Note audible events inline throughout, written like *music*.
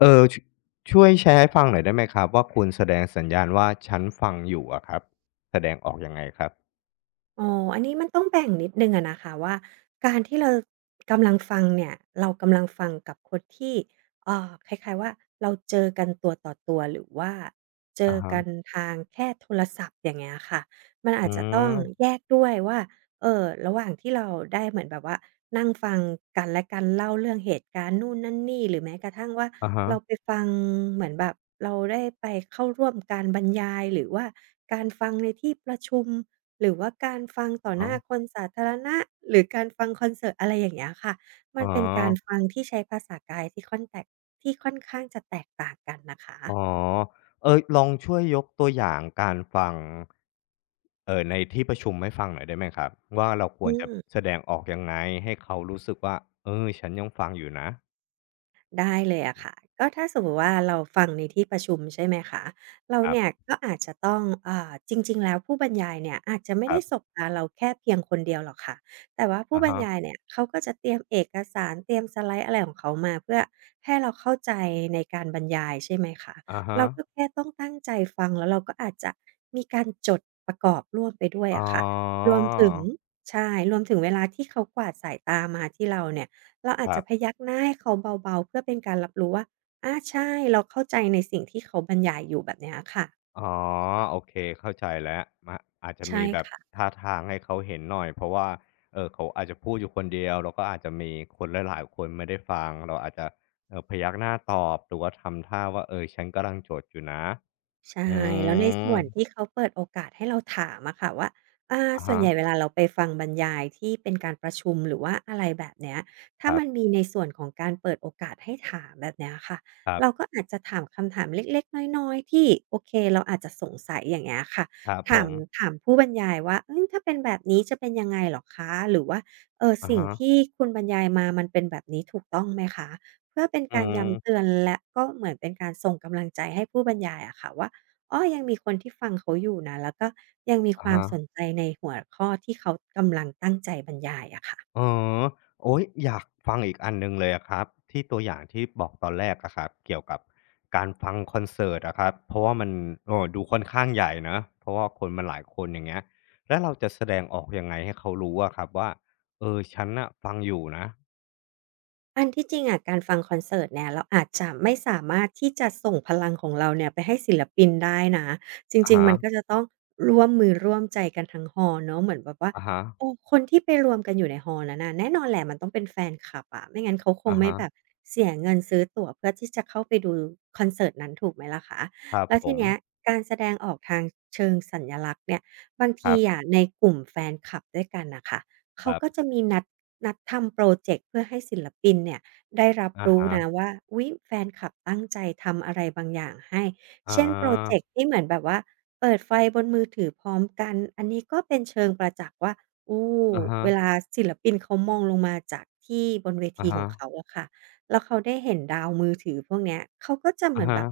เออชช่วยแชร์ให้ฟังหน่อยได้ไหมครับว่าคุณแสดงสัญญาณว่าฉันฟังอยู่อะครับแสดงออกยังไงครับอ๋ออันนี้มันต้องแบ่งนิดนึงอะนะคะว่าการที่เรากำลังฟังเนี่ยเรากำลังฟังกับคนที่คล้ายๆว่าเราเจอกันตัวต่อตัวหรือว่าเจออะกันฮะทางแค่โทรศัพท์อย่างเงี้ยค่ะมันอือาจจะต้องแยมกด้วยว่าระหว่างที่เราได้เหมือนแบบว่านั่งฟังกันและกันเล่าเรื่องเหตุการณ์นู่นนั่นนี่หรือแม้กระทั่งว่าอะฮะเราไปฟังเหมือนแบบเราได้ไปเข้าร่วมการบรรยายหรือว่าการฟังในที่ประชุม หรือว่าการฟังต่อหอ๋อน้าคนสาธารณะหรือการฟังคอนเสิร์ตอะไรอย่างเงี้ยค่ะมัอ๋นอเป็นการฟังที่ใช้ภาษากายที่ค่อนแตกที่ค่อนข้างจะแตกต่างกันนะคะอ๋อเออลองช่วยยกตัวอย่างการฟังในที่ประชุมให้ฟังหน่อยได้ไหมครับว่าเราควอืรจะม แสดงออกยังไงให้เขารู้สึกว่าเออฉันยังฟังอยู่นะได้เลยอะค่ะก็ถ้าสมมติว่าเราฟังในที่ประชุมใช่ไหมคะเราครัเนี่ยบก็อาจจะต้องเอ่าจริงๆแล้วผู้บรรยายเนี่ยอาจจะไม่ครัได้บสบตาเราแค่เพียงคนเดียวหรอกค่ะแต่ว่าผู้อะบรรฮะยายเนี่ยเขาก็จะเตรียมเอกสารเตรียมสไลด์อะไรของเขามาเพื่อให้เราเข้าใจในการบรรยายใช่ไหมคะอะฮะเราก็แค่ต้องตั้งใจฟังแล้วเราก็อาจจะมีการจดประกอบร่วมไปด้วยอ๋ออะค่ะรวมถึงใช่รวมถึงเวลาที่เขากวาดสายตามาที่เราเนี่ย เราอาคจรัจะพบ ยักหน้าให้เขาเบาๆ เพื่อเป็นการรับรู้ว่าอาใช่ เราเข้าใจในสิ่งที่เขาบรรยายอยู่แบบเนี้ยค่ะ อ๋อโอเคเข้าใจแล้วมะอาจจะใช่มีแบบค่ะ ท่าทางให้เขาเห็นหน่อยเพราะว่าเขาอาจจะพูดอยู่คนเดียวแล้วก็อาจจะมีคนหลายๆคนไม่ได้ฟังเราอาจจะพยักหน้าตอบหรือว่าทำท่าว่าเออฉันกำลังจดอยู่นะใช่อืแล้วในส่มวนที่เขาเปิดโอกาสให้เราถามอะค่ะว่าอ่าอะส่วนฮะใหญ่เวลาเราไปฟังบรรยายที่เป็นการประชุมหรือว่าอะไรแบบเนี้ยคถ้ารัมันบมีในส่วนของการเปิดโอกาสให้ถามแบบเนี้ยค่ะๆเราก็อาจจะถามคำถามเล็กๆน้อยๆที่โอเคเราอาจจะสงสัยอย่างเงี้ยค่ะครับผถามมถามผู้บรรยายว่าเฮ้ยถ้าเป็นแบบนี้จะเป็นยังไงเหรอคะหรือว่าอะสิ่งฮะที่คุณบรรยายมามันเป็นแบบนี้ถูกต้องไหมคะเพื่อเป็นอืการย้ำเตืมอนและก็เหมือนเป็นการส่งกำลังใจให้ผู้บรรยายอะค่ะว่า อ้อยังมีคนที่ฟังเขาอยู่นะ แล้วก็ยังมีคอะวามฮะ สนใจในหัวข้อที่เขากำลังตั้งใจบรรยายอะค่ะ อ๋อโอ๊ยอยากฟังอีกอันหนึ่งเลยอะครับที่ตัวอย่างที่บอกตอนแรกอะครับเกี่ยวกับการฟังคอนเสิร์ตอะครับเพราะว่ามันดูค่อนข้างใหญ่นะเพราะว่าคนมันหลายคนอย่างเงี้ยแล้วเราจะแสดงออกยังไงให้เขารู้อะครับว่าเออฉันน่ะฟังอยู่นะอันที่จริงอะการฟังคอนเสิร์ตเนี่ยเราอาจจะไม่สามารถที่จะส่งพลังของเราเนี่ยไปให้ศิลปินได้นะจอะริงๆฮะมันก็จะต้องร่วมมือร่วมใจกันทั้งฮอลเนาะเหมือนแบบว่าอะฮะโอ้คนที่ไปรวมกันอยู่ในฮอลนั้นน่ะแน่นอนแหละมันต้องเป็นแฟนคลับอะไม่งั้นเขาคงอะไม่ฮะแบบเสียเงินซื้อตั๋วเพื่อที่จะเข้าไปดูคอนเสิร์ตนั้นถูกไหมล่ะคะครับแล้วผทีมเนี้ยการแสดงออกทางเชิงสัญลักษณ์เนี่ยบางคทีรอะในกลุ่มแฟนคลับด้วยกันนะคะ เขาับก็จะมีนัดทำโพรเจกต์เพื่อให้ศิลปินเนี่ยได้รับๆอะรู้ฮะนะว่าอุ๊ยแฟนคลับตั้งใจทำอะไรบางอย่างให้อ๋เช่นโพรเจอกต์ที่เหมือนแบบว่าเปิดไฟบนมือถือพร้อมกันอันนี้ก็เป็นเชิงประจักษ์ว่าโอ้อะฮะเวลาศิลปินเขามองลงมาจากที่บนเวอะทีขฮะองเขาอะค่ะ แล้วเขาได้เห็นดาวมือถือพวกเนี้ยเขาก็จะเหอะมือนฮะแบบ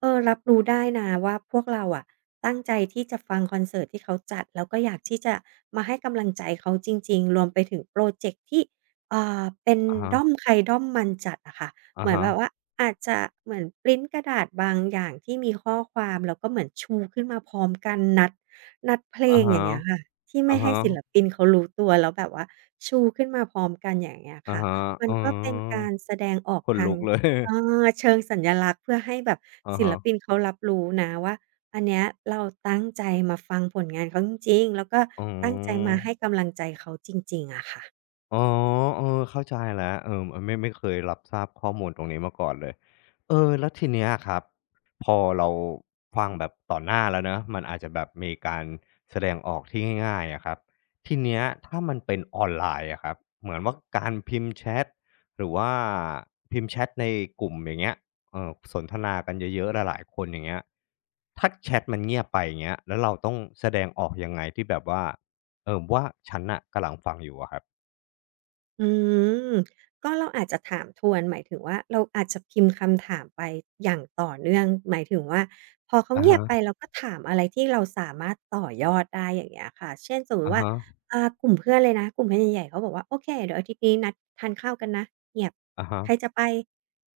เออรับรู้ได้นะว่าพวกเราอะตั้งใจที่จะฟังคอนเสิร์ตที่เขาจัดแล้วก็อยากที่จะมาให้กำลังใจเขาจริงๆรวมไปถึงพรอเจกต์ที่อ่าเป็นอะฮะด้อมใครด้อมมันจัดอะค่ะอะเหมือนฮะแบบว่าอาจจะเหมือนพรินต์กระดาษบางอย่างที่มีข้อความแล้วก็เหมือนชูขึ้นมาพร้อมกันนัดเพลอะงอฮะย่างเงี้ยค่ะที่อะไม่ให้ฮะศิลปินเขารู้ตัวแล้วแบบว่าชูขึ้นมาพร้อมกันอย่างเงี้ยอะค่ะ ฮะมัอนอ๋อก็เป็นการแสดงออกขนทางลุกเลย เอ *laughs* เชิงสัญลักษณ์เพื่อให้แบบอะศิลฮะ ปินเขารับรู้นะว่าอันเนี้ยเราตั้งใจมาฟังผลงานเขาจริงๆแล้วก็อ๋อ ตั้งใจมาให้กำลังใจเขาจริงๆอะค่ะ อ๋อเออเข้าใจแล้วเออไม่ไม่เคยรับทราบข้อมูลตรงนี้มาก่อนเลยเออแล้วทีเนี้ยอะครับพอเราฟังแบบต่อหน้าแล้วเนาะมันอาจจะแบบมีการแสดงออกที่ง่ายๆอะครับทีเนี้ยถ้ามันเป็นออนไลน์อะครับเหมือนว่าการพิมพ์แชตหรือว่าพิมพ์แชตในกลุ่มอย่างเงี้ยสนทนากันเยอะๆหลายๆคนอย่างเงี้ยถ้าแชตมันเงียบไปอย่างเงี้ยแล้วเราต้องแสดงออกยังไงที่แบบว่าว่าฉันน่ะกำลังฟังอยู่อะครับ อืมก็เราอาจจะถามทวนหมายถึงว่าเราอาจจะพิมพ์คำถามไปอย่างต่อเนื่องหมายถึงว่าพอเขาอะเงียบฮะไปเราก็ถามอะไรที่เราสามารถต่อยอดได้อย่างเงี้ยค่ะเช่นสมมุติอะว่าฮะกลุ่มเพื่อนเลยนะกลุ่มเพื่อนใหญ่ๆเขาบอกว่าโอเคเดี๋ยวอาทิตย์นี้นัดทานข้าวกันนะเงียบอะฮะใครจะไป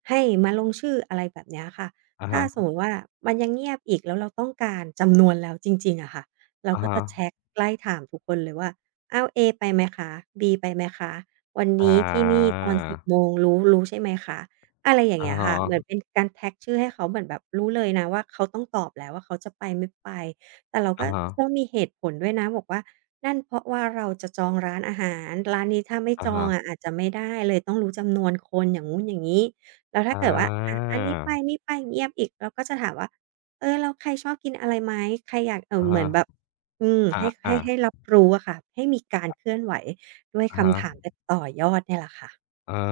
ให้มาลงชื่ออะไรแบบเนี้ยค่ะอะถ้าฮะสมมุติว่ามันยังเงียบอีกแล้วเราต้องการจำนวนแล้วจริงๆอะค่ะเราอะก็ฮะจะแชตไล่ถามทุกคนเลยว่าอ้าวเอไปไหมคะบีไปไหมคะ วันอานี้ที่นี่ตอน10โมงรู้ใช่ไหมคะอะไรอย่างอะเงี้ยฮค่ะเหมือนะเป็นการแท็กชื่อให้เขาเหมือนแบบรู้เลยนะว่าเขาต้องตอบแล้วว่าเขาจะไปไม่ไปแต่เราก็อะฮะจะต้องมีเหตุผลด้วยนะบอกว่านั่นเพราะว่าเราจะจองร้านอาหารร้านนี้ถ้าไม่อะจองฮะอะอาจจะไม่ได้เลยต้องรู้จำนวนคนอย่างงู้นอย่างงี้แล้วถ้าเกิดว่าอะออันนี้ไปไม่ไปเงียบอีกเราก็จะถามว่าเออแล้วใครชอบกินอะไรไหมใครอยากเหมือนแบบาอะให้ฮะอะให้ให้อารับรู้อะค่ะให้มีการเคลื่อนไหว ด้วยอะฮะ คำถามแบบต่อยอดเนี่ยแหละค่ะอ๋อ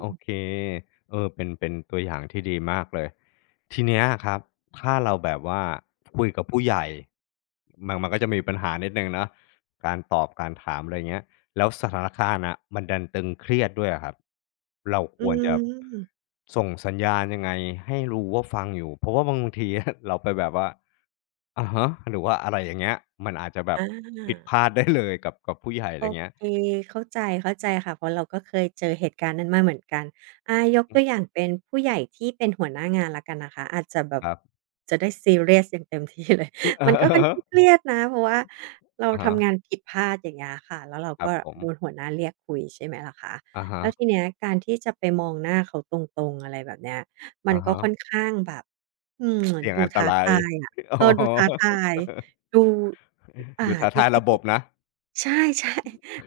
โอเคเออเป็นเป็นตัวอย่างที่ดีมากเลยทีเนี้ยครับถ้าเราแบบว่าคุยกับผู้ใหญ่มันมันก็จะมีปัญหานิดหนึ่งเนาะการตอบการถามอะไรเงี้ยแล้วสถานการณ์น่ะมันดันตึงเครียดด้วยอะครับเราคอืวรจะมส่งสัญญาณยังไงให้รู้ว่าฟังอยู่เพราะว่าบางทีเราไปแบบว่าอะฮะหรือว่าอะไรอย่างเงี้ยมันอาจจะแบบอา ผิดพลาดได้เลยกับกับผู้ใหญ่อะโอไรเงี้ยเคเข้าใจเข้าใจค่ะเพราะเราก็เคยเจอเหตุการณ์นั้นมาเหมือนกันยกตัวอย่างเป็นผู้ใหญ่ที่เป็นหัวหน้างานแล้วกันนะคะอาจจะแบบครับจะได้ซีเรียสอย่างเต็มที่เลย *laughs* เอมัอนก็ค่อนๆข้างๆ เครียดนะเพราะว่า *laughs* เราอะฮะทำงานผิดพลาดอย่างเงี้ยค่ะแล้วเราครัก็บผม โดนหัวหน้าเรียกคุยใช่ไหมล่ะคะอะฮะแล้วทีเนี้ยการที่จะไปมองหน้าเขาตรงๆอะไรแบบเนี้ยมันอะก็ฮะค่อนข้างแบบอืมเสี่ยงดูอันตท้ารายทายอะอ๋อเออดูท้าทายดูอ่าดูท่าวิทางธีระบที่ บนะใช่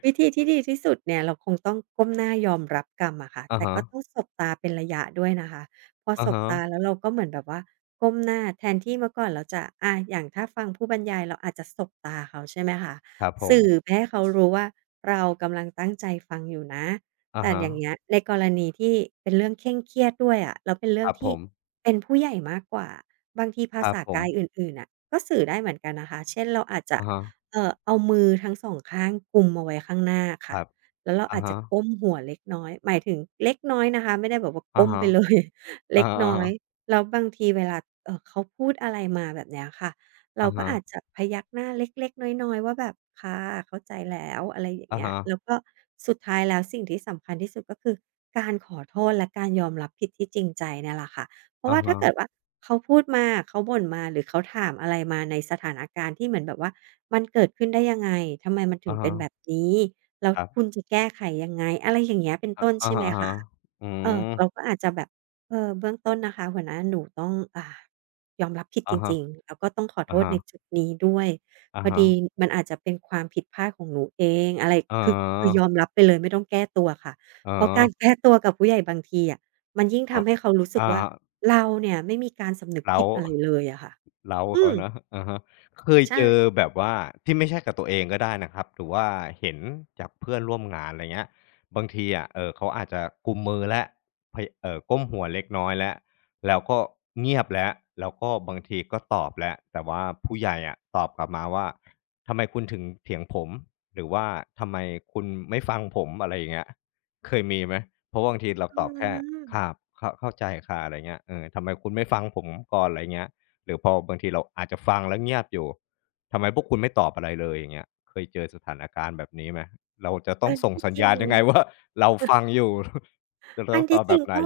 วิธีที่ดีที่สุดเนี่ยเราคงต้องก้มหน้ายอมรับกรรมอะค่ะอะแต่ฮะก็ต้องสบตาเป็นระยะด้วยนะคะพออะสบฮะตาแล้วเราก็เหมือนแบบว่าก้มหน้าแทนที่เมื่อก่อนเราจะอย่างถ้าฟังผู้บรรยายเราอาจจะสบตาเขาใช่ไหมคะครับผมสื่อไปให้เขารู้ว่าเรากำลังตั้งใจฟังอยู่นะอะแต่ฮะอย่างเงี้ยในกรณีที่เป็นเรื่องเคร่งเครียดด้วยอะแล้วเป็นเรื่คองรับผที่ม เป็นผู้ใหญ่มากกว่าบางทีภาครับษาผมกายอื่นๆน่ะก็สื่อได้เหมือนกันนะคะเช่นเราอาจจะ อะฮะเอามือทั้งสองข้างกุมเอาไว้ข้างหน้าคค่ะรับแล้วเราอะอาจจะฮะก้มหัวเล็กน้อยหมายถึงเล็กน้อยนะคะไม่ได้แบบว่าอะก้มฮะไปเลย *laughs* อะเล็กน้อยฮะแล้วบางทีเวลาเขาพูดอะไรมาแบบเนี้ยค่ะเราอะก็ฮะอาจจะพยักหน้าเล็กๆน้อยๆว่าแบบค่ะเข้าใจแล้วอะไรอย่างอะเงี้ยฮะแล้วก็สุดท้ายแล้วสิ่งที่สำคัญที่สุดก็คือการขอโทษและการยอมรับผิดที่จริงใจเนี่ยแหละค่ะ เพราะอะว่าถ้าฮะเกิดว่าเขาพูดมาเขาบ่นมาหรือเขาถามอะไรมาในสถานการณ์ที่เหมือนแบบว่ามันเกิดขึ้นได้ยังไงทำไมมันถึอะงเป็นแบบฮะนี้แล้วครับคุณจะแก้ไขยังไงอะไรอย่างเงี้ยเป็นต้นอะใช่ไหมฮะคะๆอืเออเรามก็อาจจะแบบเออเบื้องต้นนะคะหัวหน้าหนูต้องยอมรับผิดจอะฮะริๆงๆแล้วก็ต้องขอโทษในๆจุดนี้ด้วยอะพอฮะดีมันอาจจะเป็นความผิดพลาดของหนูเองอะไรอ๋คือยออมรับไปเลยไม่ต้องแก้ตัวค่ะอ๋อเพราะการแก้ตัวกับผู้ใหญ่บางทีอะ มันยิ่งครัทำบให้เขารู้สึกอ่าว่าเราเนี่ยไม่มีการสำนึกแล้ผิว ดอะไรเลยอะค่ะ เร้าอืเขาม เนาะอะฮะเคยเจอใช่ แบบว่าที่ไม่ใช่กับตัวเองก็ได้นะครับหรือว่าเห็นจากเพื่อนร่วมงานอะไรเงี้ยบางทีอะเขาอาจจะกุมมือแล้วพเอ่อก้มหัวเล็กน้อยแล้วแล้วก็เงียบแล้วแล้วก็บางทีก็ตอบแล้วแต่ว่าผู้ใหญ่อะตอบกลับมาว่าทำไมคุณถึงเถียงผมหรือว่าทำไมคุณไม่ฟังผมอะไรอย่างเงี้ยเคยมีไหมเพราะบางทีเราอืตอบแค่ครับมเข้าเข้าใจค่ะอะไรเงี้ยเออทำไมคุณไม่ฟังผมก่อนอะไรเงี้ย หรือพอบางทีเราอาจจะฟังแล้วเงียบอยู่ ทำไมพวกคุณไม่ตอบอะไรเลยอย่างเงี้ยเคยเจอสถานการณ์แบบนี้ไหม เราจะต้ออังนส่งที่สัญจริญาง ณยังไงว่าเราฟังอยู่ *laughs* จะต้อัอนงตที่อบจแบริงบไหนก็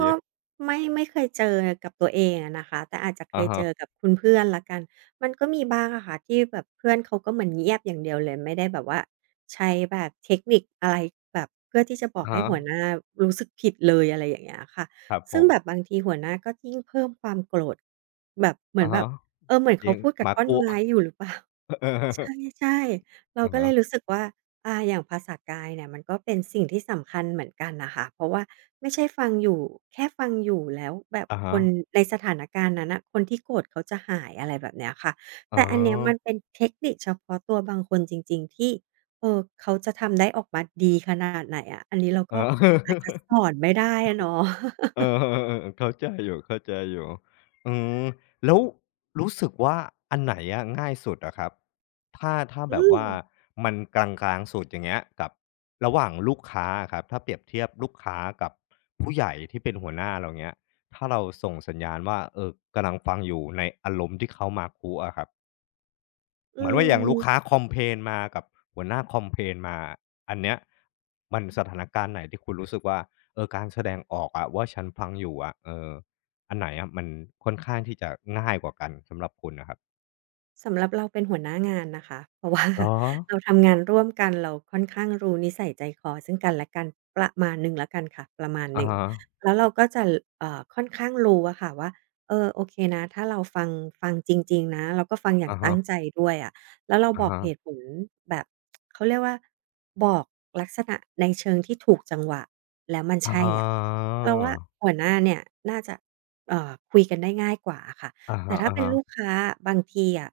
ไม่เคยเจอกับตัวเองอะนะคะแต่อาจจะเคอะยเจอฮะกับคุณเพื่อนแล้วกันมันก็มีบ้างอะค่ะที่แบบเพื่อนเขาก็เหมือนเงียบอย่างเดียวเลยไม่ได้แบบว่าใช้แบบเทคนิคอะไรแบบเพื่อที่จะบอกอะให้ฮะหัวหน้ารู้สึกผิดเลยอะไรอย่างเงี้ยค่ะครับผซึ่งมแบบบางทีหัวหน้าก็ยิ่งเพิ่มความโกรธแบบเหมือนอะแบบฮะเออเหมือนจเขาริงพูดกัหบมาท่อนกุไม้อยู่หรือเปล่า เอ *laughs* อ *laughs* ใช่ๆ เราอะก็เลฮะยรู้สึกว่าอย่างภาษากายเนี่ยมันก็เป็นสิ่งที่สำคัญเหมือนกันน่ะค่ะเพราะว่าไม่ใช่ฟังอยู่แค่ฟังอยู่แล้วแบบอะคฮะนในสถานการณ์นั้นน่ะคนที่โกรธเขาจะหายอะไรแบบเนี้ยค่ะอ๋อแต่อันเนี้ยมันเป็นเทคนิคเฉพาะตัวบางคนจริงๆที่เขาจะทำได้ออกมาดีขนาดไหนอะอันนี้เราอ๋ก็อาจอ จะสอนไม่ได้อะเนาะ เอ *laughs* อ *laughs* ๆๆๆเข้าใจอยู่เข้าใจอยู่อืมแล้วรู้สึกว่าอันไหนอะง่ายสุดอะครับถ้าถ้าแบอืบมว่ามันกลางๆสุดอย่างเงี้ยกับระหว่างลูกค้าอะครับถ้าเปรียบเทียบลูกค้ากับผู้ใหญ่ที่เป็นหัวหน้าเราเงี้ยถ้าเราส่งสัญญาณว่าเออกำลังฟังอยู่ในอารมณ์ที่เขามาคุอะครับ เหอืมือนว่าอย่างลูกค้าม คอมเ l a i มากับหัวหน้าคอ m p พ a i n มาอันเนี้ยมันสถานการณ์ไหนที่คุณรู้สึกว่าเออการแสดงออกอะว่าฉันฟังอยู่อะเอออันไหนอะมันค่อนข้างที่จะง่ายกว่ากันสำหรับคุณน่ะครับสำหรับเราเป็นหัวหน้างานนะคะ *laughs* เพราะว่า เหรอ *laughs* เราทำงานร่วมกันเราค่อนข้างรู้นิสัยใจคอซึ่งกันและกันประมาณหนึ่งและกันค่ะประมาณหอะนึ่งฮะแล้วเราก็จะค่อนข้างรู้อะค่ะว่าเออโอเคนะถ้าเราฟังจริงๆนะเราก็ฟังอย่างอะตั้งฮะใจด้วยอะแล้วเราอะบอกฮะเหตุผลแบบ *tsk* เขาเรียกว่าบอกลักษณะในเชิงที่ถูกจังหวะแล้วมันอ๋ใช่ออะเราว่าหัวหน้าเนี่ยน่าจะคุยกันได้ง่ายกว่าค่ะ อะแต่ฮะๆถ้าอะฮเป็นลูกค้าบางทีอะ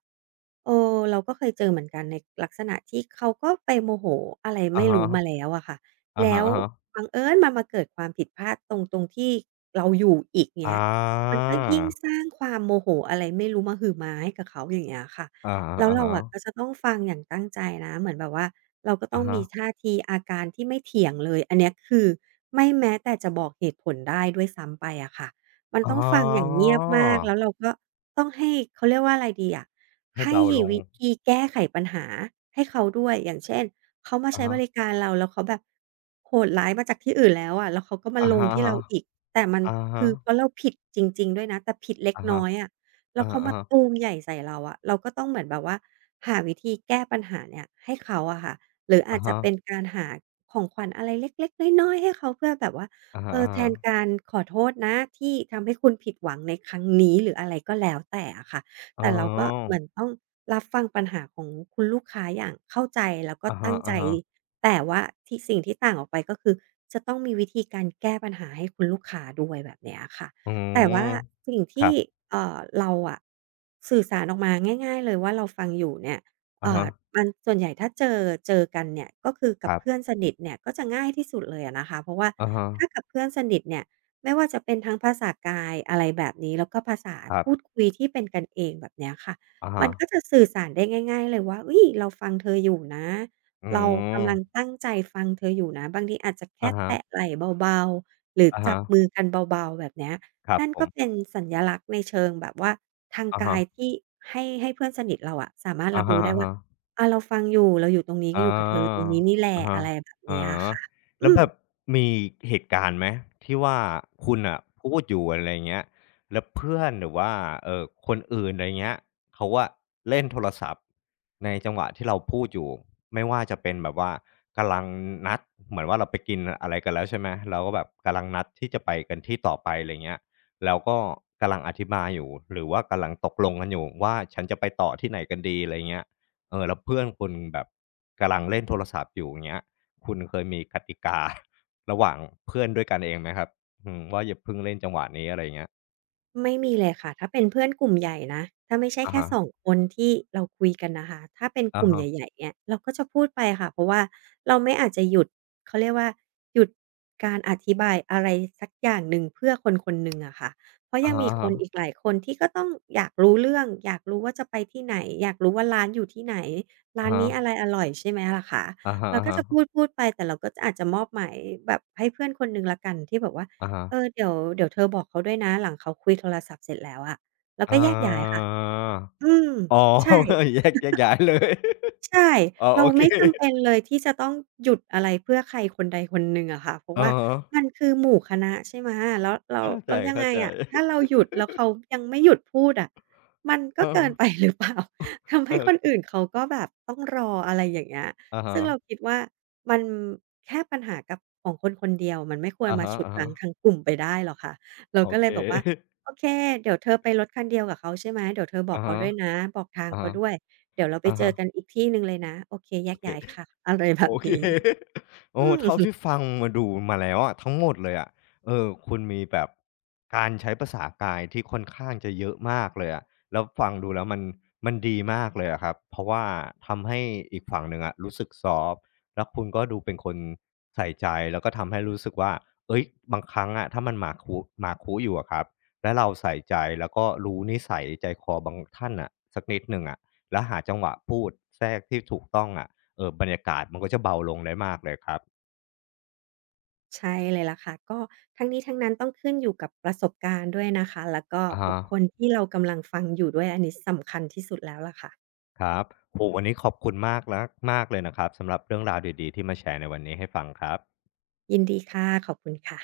เออเราก็เคยเจอเหมือนกันในลักษณะที่เขาก็ไปโมโหอะไรไม่รู้ะมาแล้วอะค่ะอะแล้ฮะวอะฮะบังเอิญมันมาเกิดความผิดพลาดตรงที่เราอยู่อีกๆอาเงี้ยมันก็ยิ่งสร้างความโมโหอะไรไม่รู้มะหือมาให้กับเขาอย่างเงี้ยค่ะอะแล้วเราฮะออะก็จะต้องฟังอย่างตั้งใจนะเหมือนแบบว่าเราก็ต้ออะงฮะมีท่าทีอาการที่ไม่เถียงเลยอันเนี้ยคือไม่แม้แต่จะบอกเหตุผลได้ด้วยซ้ำไปอะค่ะ มันอ๋ต้องฟังอย่างอเงียบมากแล้วเราก็ต้องให้เขาเรียกว่าอะไรดีอะให้ให้เบาลงวิธีแก้ไขปัญหาให้เขาด้วยอย่างเช่นเขามาอะใช้บฮะริการเราแล้วเขาแบบโหดร้ายมาจากที่อื่นแล้วอะแล้วเขาก็มาอะลฮงที่เราะอีกแต่มันๆอะคืฮะอเพราะเราผิดจริงๆด้วยนะแต่ผิดเล็กอะน้ฮะอยอะแล้อะวเขาฮะอะมาฮะ ตูมใหญ่ใส่เราอะเราก็ต้องเหมือนแบบว่าหาวิธีแก้ปัญหาเนี่ยให้เขาอะค่ะหรืออาจอะจะฮะเป็นการหาของขวัญอะไรเล็กๆน้อยๆให้เขาเพื่อแบบว่า อะเอฮะอแทนกาๆรขอโทษนะที่ทำให้คุณผิดหวังในครั้งนี้หรืออะไรก็แล้วแต่อะค่ะอ๋แต่เราก็เหมืออนต้องรับฟังปัญหาของคุณลูกค้าอย่างเข้าใจแล้วก็อะฮะตั้งใจๆแต่ว่าที่สิ่งที่ต่างออกไปก็คือจะต้องมีวิธีการแก้ปัญหาให้คุณลูกค้าด้วยแบบเนี้ยค่ะอืแต่มว่าสิ่งครัที่บเราอะสื่อสารออกมาง่ายๆเลยว่าเราฟังอยู่เนี่ย อะฮะอ่ามันส่วนใหญ่ถ้าเจอกันเนี่ยก็คือคกับรัเพื่อนบสนิทเนี่ยก็จะง่ายที่สุดเลยอะนะคะเพราะว่าอะฮะถ้ากับเพื่อนสนิทเนี่ยไม่ว่าจะเป็นทั้งภาษากายอะไรแบบนี้แล้วก็ภาษาครัพูดบคุยที่เป็นกันเองแบบเนี้ยค่ะอะมัฮะนก็จะสื่อสารได้ง่ายๆเลยว่าอุ๊ยเราฟังเธออยู่นะอืเรากำลังมตั้งใจฟังเธออยู่นะบางทีอาจจะแค่อะแตะฮไหล่เบาๆหรือะจับมือๆกันเบาๆแบบเนี้ย ครับนั่นผก็มเป็นสัญลักษณ์ในเชิงแบบว่าทางอะกาฮะยที่ให้เพื่อนสนิทเราอะสามารถอะรับฮะรู้ได้ว่าๆ อาเราฟังอยู่เราอยู่ตรงนี้ออยู่กับเธอตรงานี้นี่แหละอะอะฮะไรแบบอ๋เนี้ยอค่ะอืแล้วม แบบมีเหตุการณ์ไหมที่ว่าคุณน่ะพูดอยู่อะไรอย่างเงี้ยแล้วเพื่อนหรือว่าคนอื่นอะไรเงี้ยเขาอะเล่นโทรศัพท์ในจังหวะที่เราพูดอยู่ไม่ว่าจะเป็นแบบว่ากำลังนัดเหมือนว่าเราไปกินอะไรกันแล้วใช่ไหมเราก็แบบกำลังนัดที่จะไปกันที่ต่อไปอะไรเงี้ยแล้วก็กำลังอธิบายอยู่หรือว่ากำลังตกลงกันอยู่ว่าฉันจะไปต่อที่ไหนกันดีอะไรเงี้ย เออแล้วเพื่อนคุณแบบกำลังเล่นโทรศัพท์อยู่อย่างเงี้ยคุณเคยมีกติกา *laughs* ระหว่างเพื่อนด้วยกันเองไหมครับอืมว่าอย่าเพิ่งเล่นจังหวะนี้อะไรเงี้ยไม่มีเลยค่ะถ้าเป็นเพื่อนกลุ่มใหญ่นะถ้าไม่ใช่อะแค่ฮะ2คนที่เราคุยกันนะคะถ้าเป็นกอะลุ่มฮะใหญ่ๆเนี่ยเราก็จะพูดไปค่ะเพราะว่าเราไม่อาจจะหยุดเขาเรียกว่าหยุดการอธิบายอะไรสักอย่างหนึ่งเพื่อคนๆหนึ่งอะค่ะเพราะอะยังมีคฮะนอีกหลายคนที่ก็ต้องอยากรู้เรื่องอยากรู้ว่าจะไปที่ไหนอยากรู้ว่าร้านอยู่ที่ไหนร้าอะนฮะนี้อะไรอร่อยใช่ไหมล่ะคะอะฮะเราอะก็จะฮะพูดๆไปแต่เราก็อาจจะมอบหมายแบบให้เพื่อนคนหนึ่งแล้วกันที่แบบว่า อาฮะเออเดี๋ยวเธอบอกเขาด้วยนะหลังเขาคุยโทรศัพท์เสร็จแล้วอะแล้วก็อาแยกย้ายค่ะอืมอ๋อ ใช่ *laughs* แยกย้ายเลย ใช่ *laughs* อ๋อเราโอเค ไม่จำเป็นเลยที่จะต้องหยุดอะไรเพื่อใครคนใดคนหนึ่งอะค่ะเพราะ *laughs* อะว่าะมันคือหมู่คณะใช่ไหมแล้วแล้วเข้าใจแล้วยังไงอะๆ ถ้า *laughs* เราหยุดแล้วเขายังไม่หยุดพูดอะมันก็เอเกิอนไปหรือเปล่า *laughs* ทำให้คนเอออื่นเขาก็แบบต้องรออะไรอย่างเงี้ยอะฮะซึ่งเราคิดว่ามันแค่ปัญหากับของคนคนเดียวมันไม่ควรอามาฮะฉุดอ่าฮะรั้งทั้งกลุ่มไปได้หรอกค่ะเราโอก็เลเค ยบอกว่า *laughs* โอเคเดี๋ยวเธอไปรถคันเดียวกับเขาใช่ไหมเดี๋ยวเธอบอกอะเขาฮะด้วยนะบอกทางอะเขาฮะด้วย เดี๋ยวเราไปอะเจอกันฮะอีกที่หนึ่งเลยนะโอเคแยโอกเค ย้ายค่ะ *laughs* อะไรแบโอบเค นี้ *laughs* โอ้อืม เท่าที่ *laughs* ฟังมาดูมาแล้วอะทั้งหมดเลยอะเออคุณมีแบบการใช้ภาษากายที่ค่อนข้างจะเยอะมากเลยอะแล้วฟังดูแล้วมันดีมากเลยอะครับเพราะว่าทำให้อีกฝั่งหนึ่งอะรู้สึกซอฟต์แล้วคุณก็ดูเป็นคนใส่ใจแล้วก็ทำให้รู้สึกว่าเฮ้ยบางครั้งอะถ้ามันหมาคุอยู่อะครับ แล้วเราใส่ใจแล้วก็รู้นิสัยใจคอบางท่านน่ะสักนิดหนึ่งอะแล้วหาจังหวะพูดแทรกที่ถูกต้องอะ เออบรรยากาศมันก็จะเบาลงได้มากเลยครับใช่เลยล่ะค่ะก็ทั้งนี้ทั้งนั้นต้องขึ้นอยู่กับประสบการณ์ด้วยนะคะแล้วก็อะบุฮะคคลที่เรากำลังฟังอยู่ด้วยอันนี้สำคัญที่สุดแล้วล่ะค่ะครับโอ้โฮวันนี้ขอบคุณมากแล้วมากเลยนะครับสำหรับเรื่องราวดีๆที่มาแชร์ในวันนี้ให้ฟังครับยินดีค่ะขอบคุณค่ะ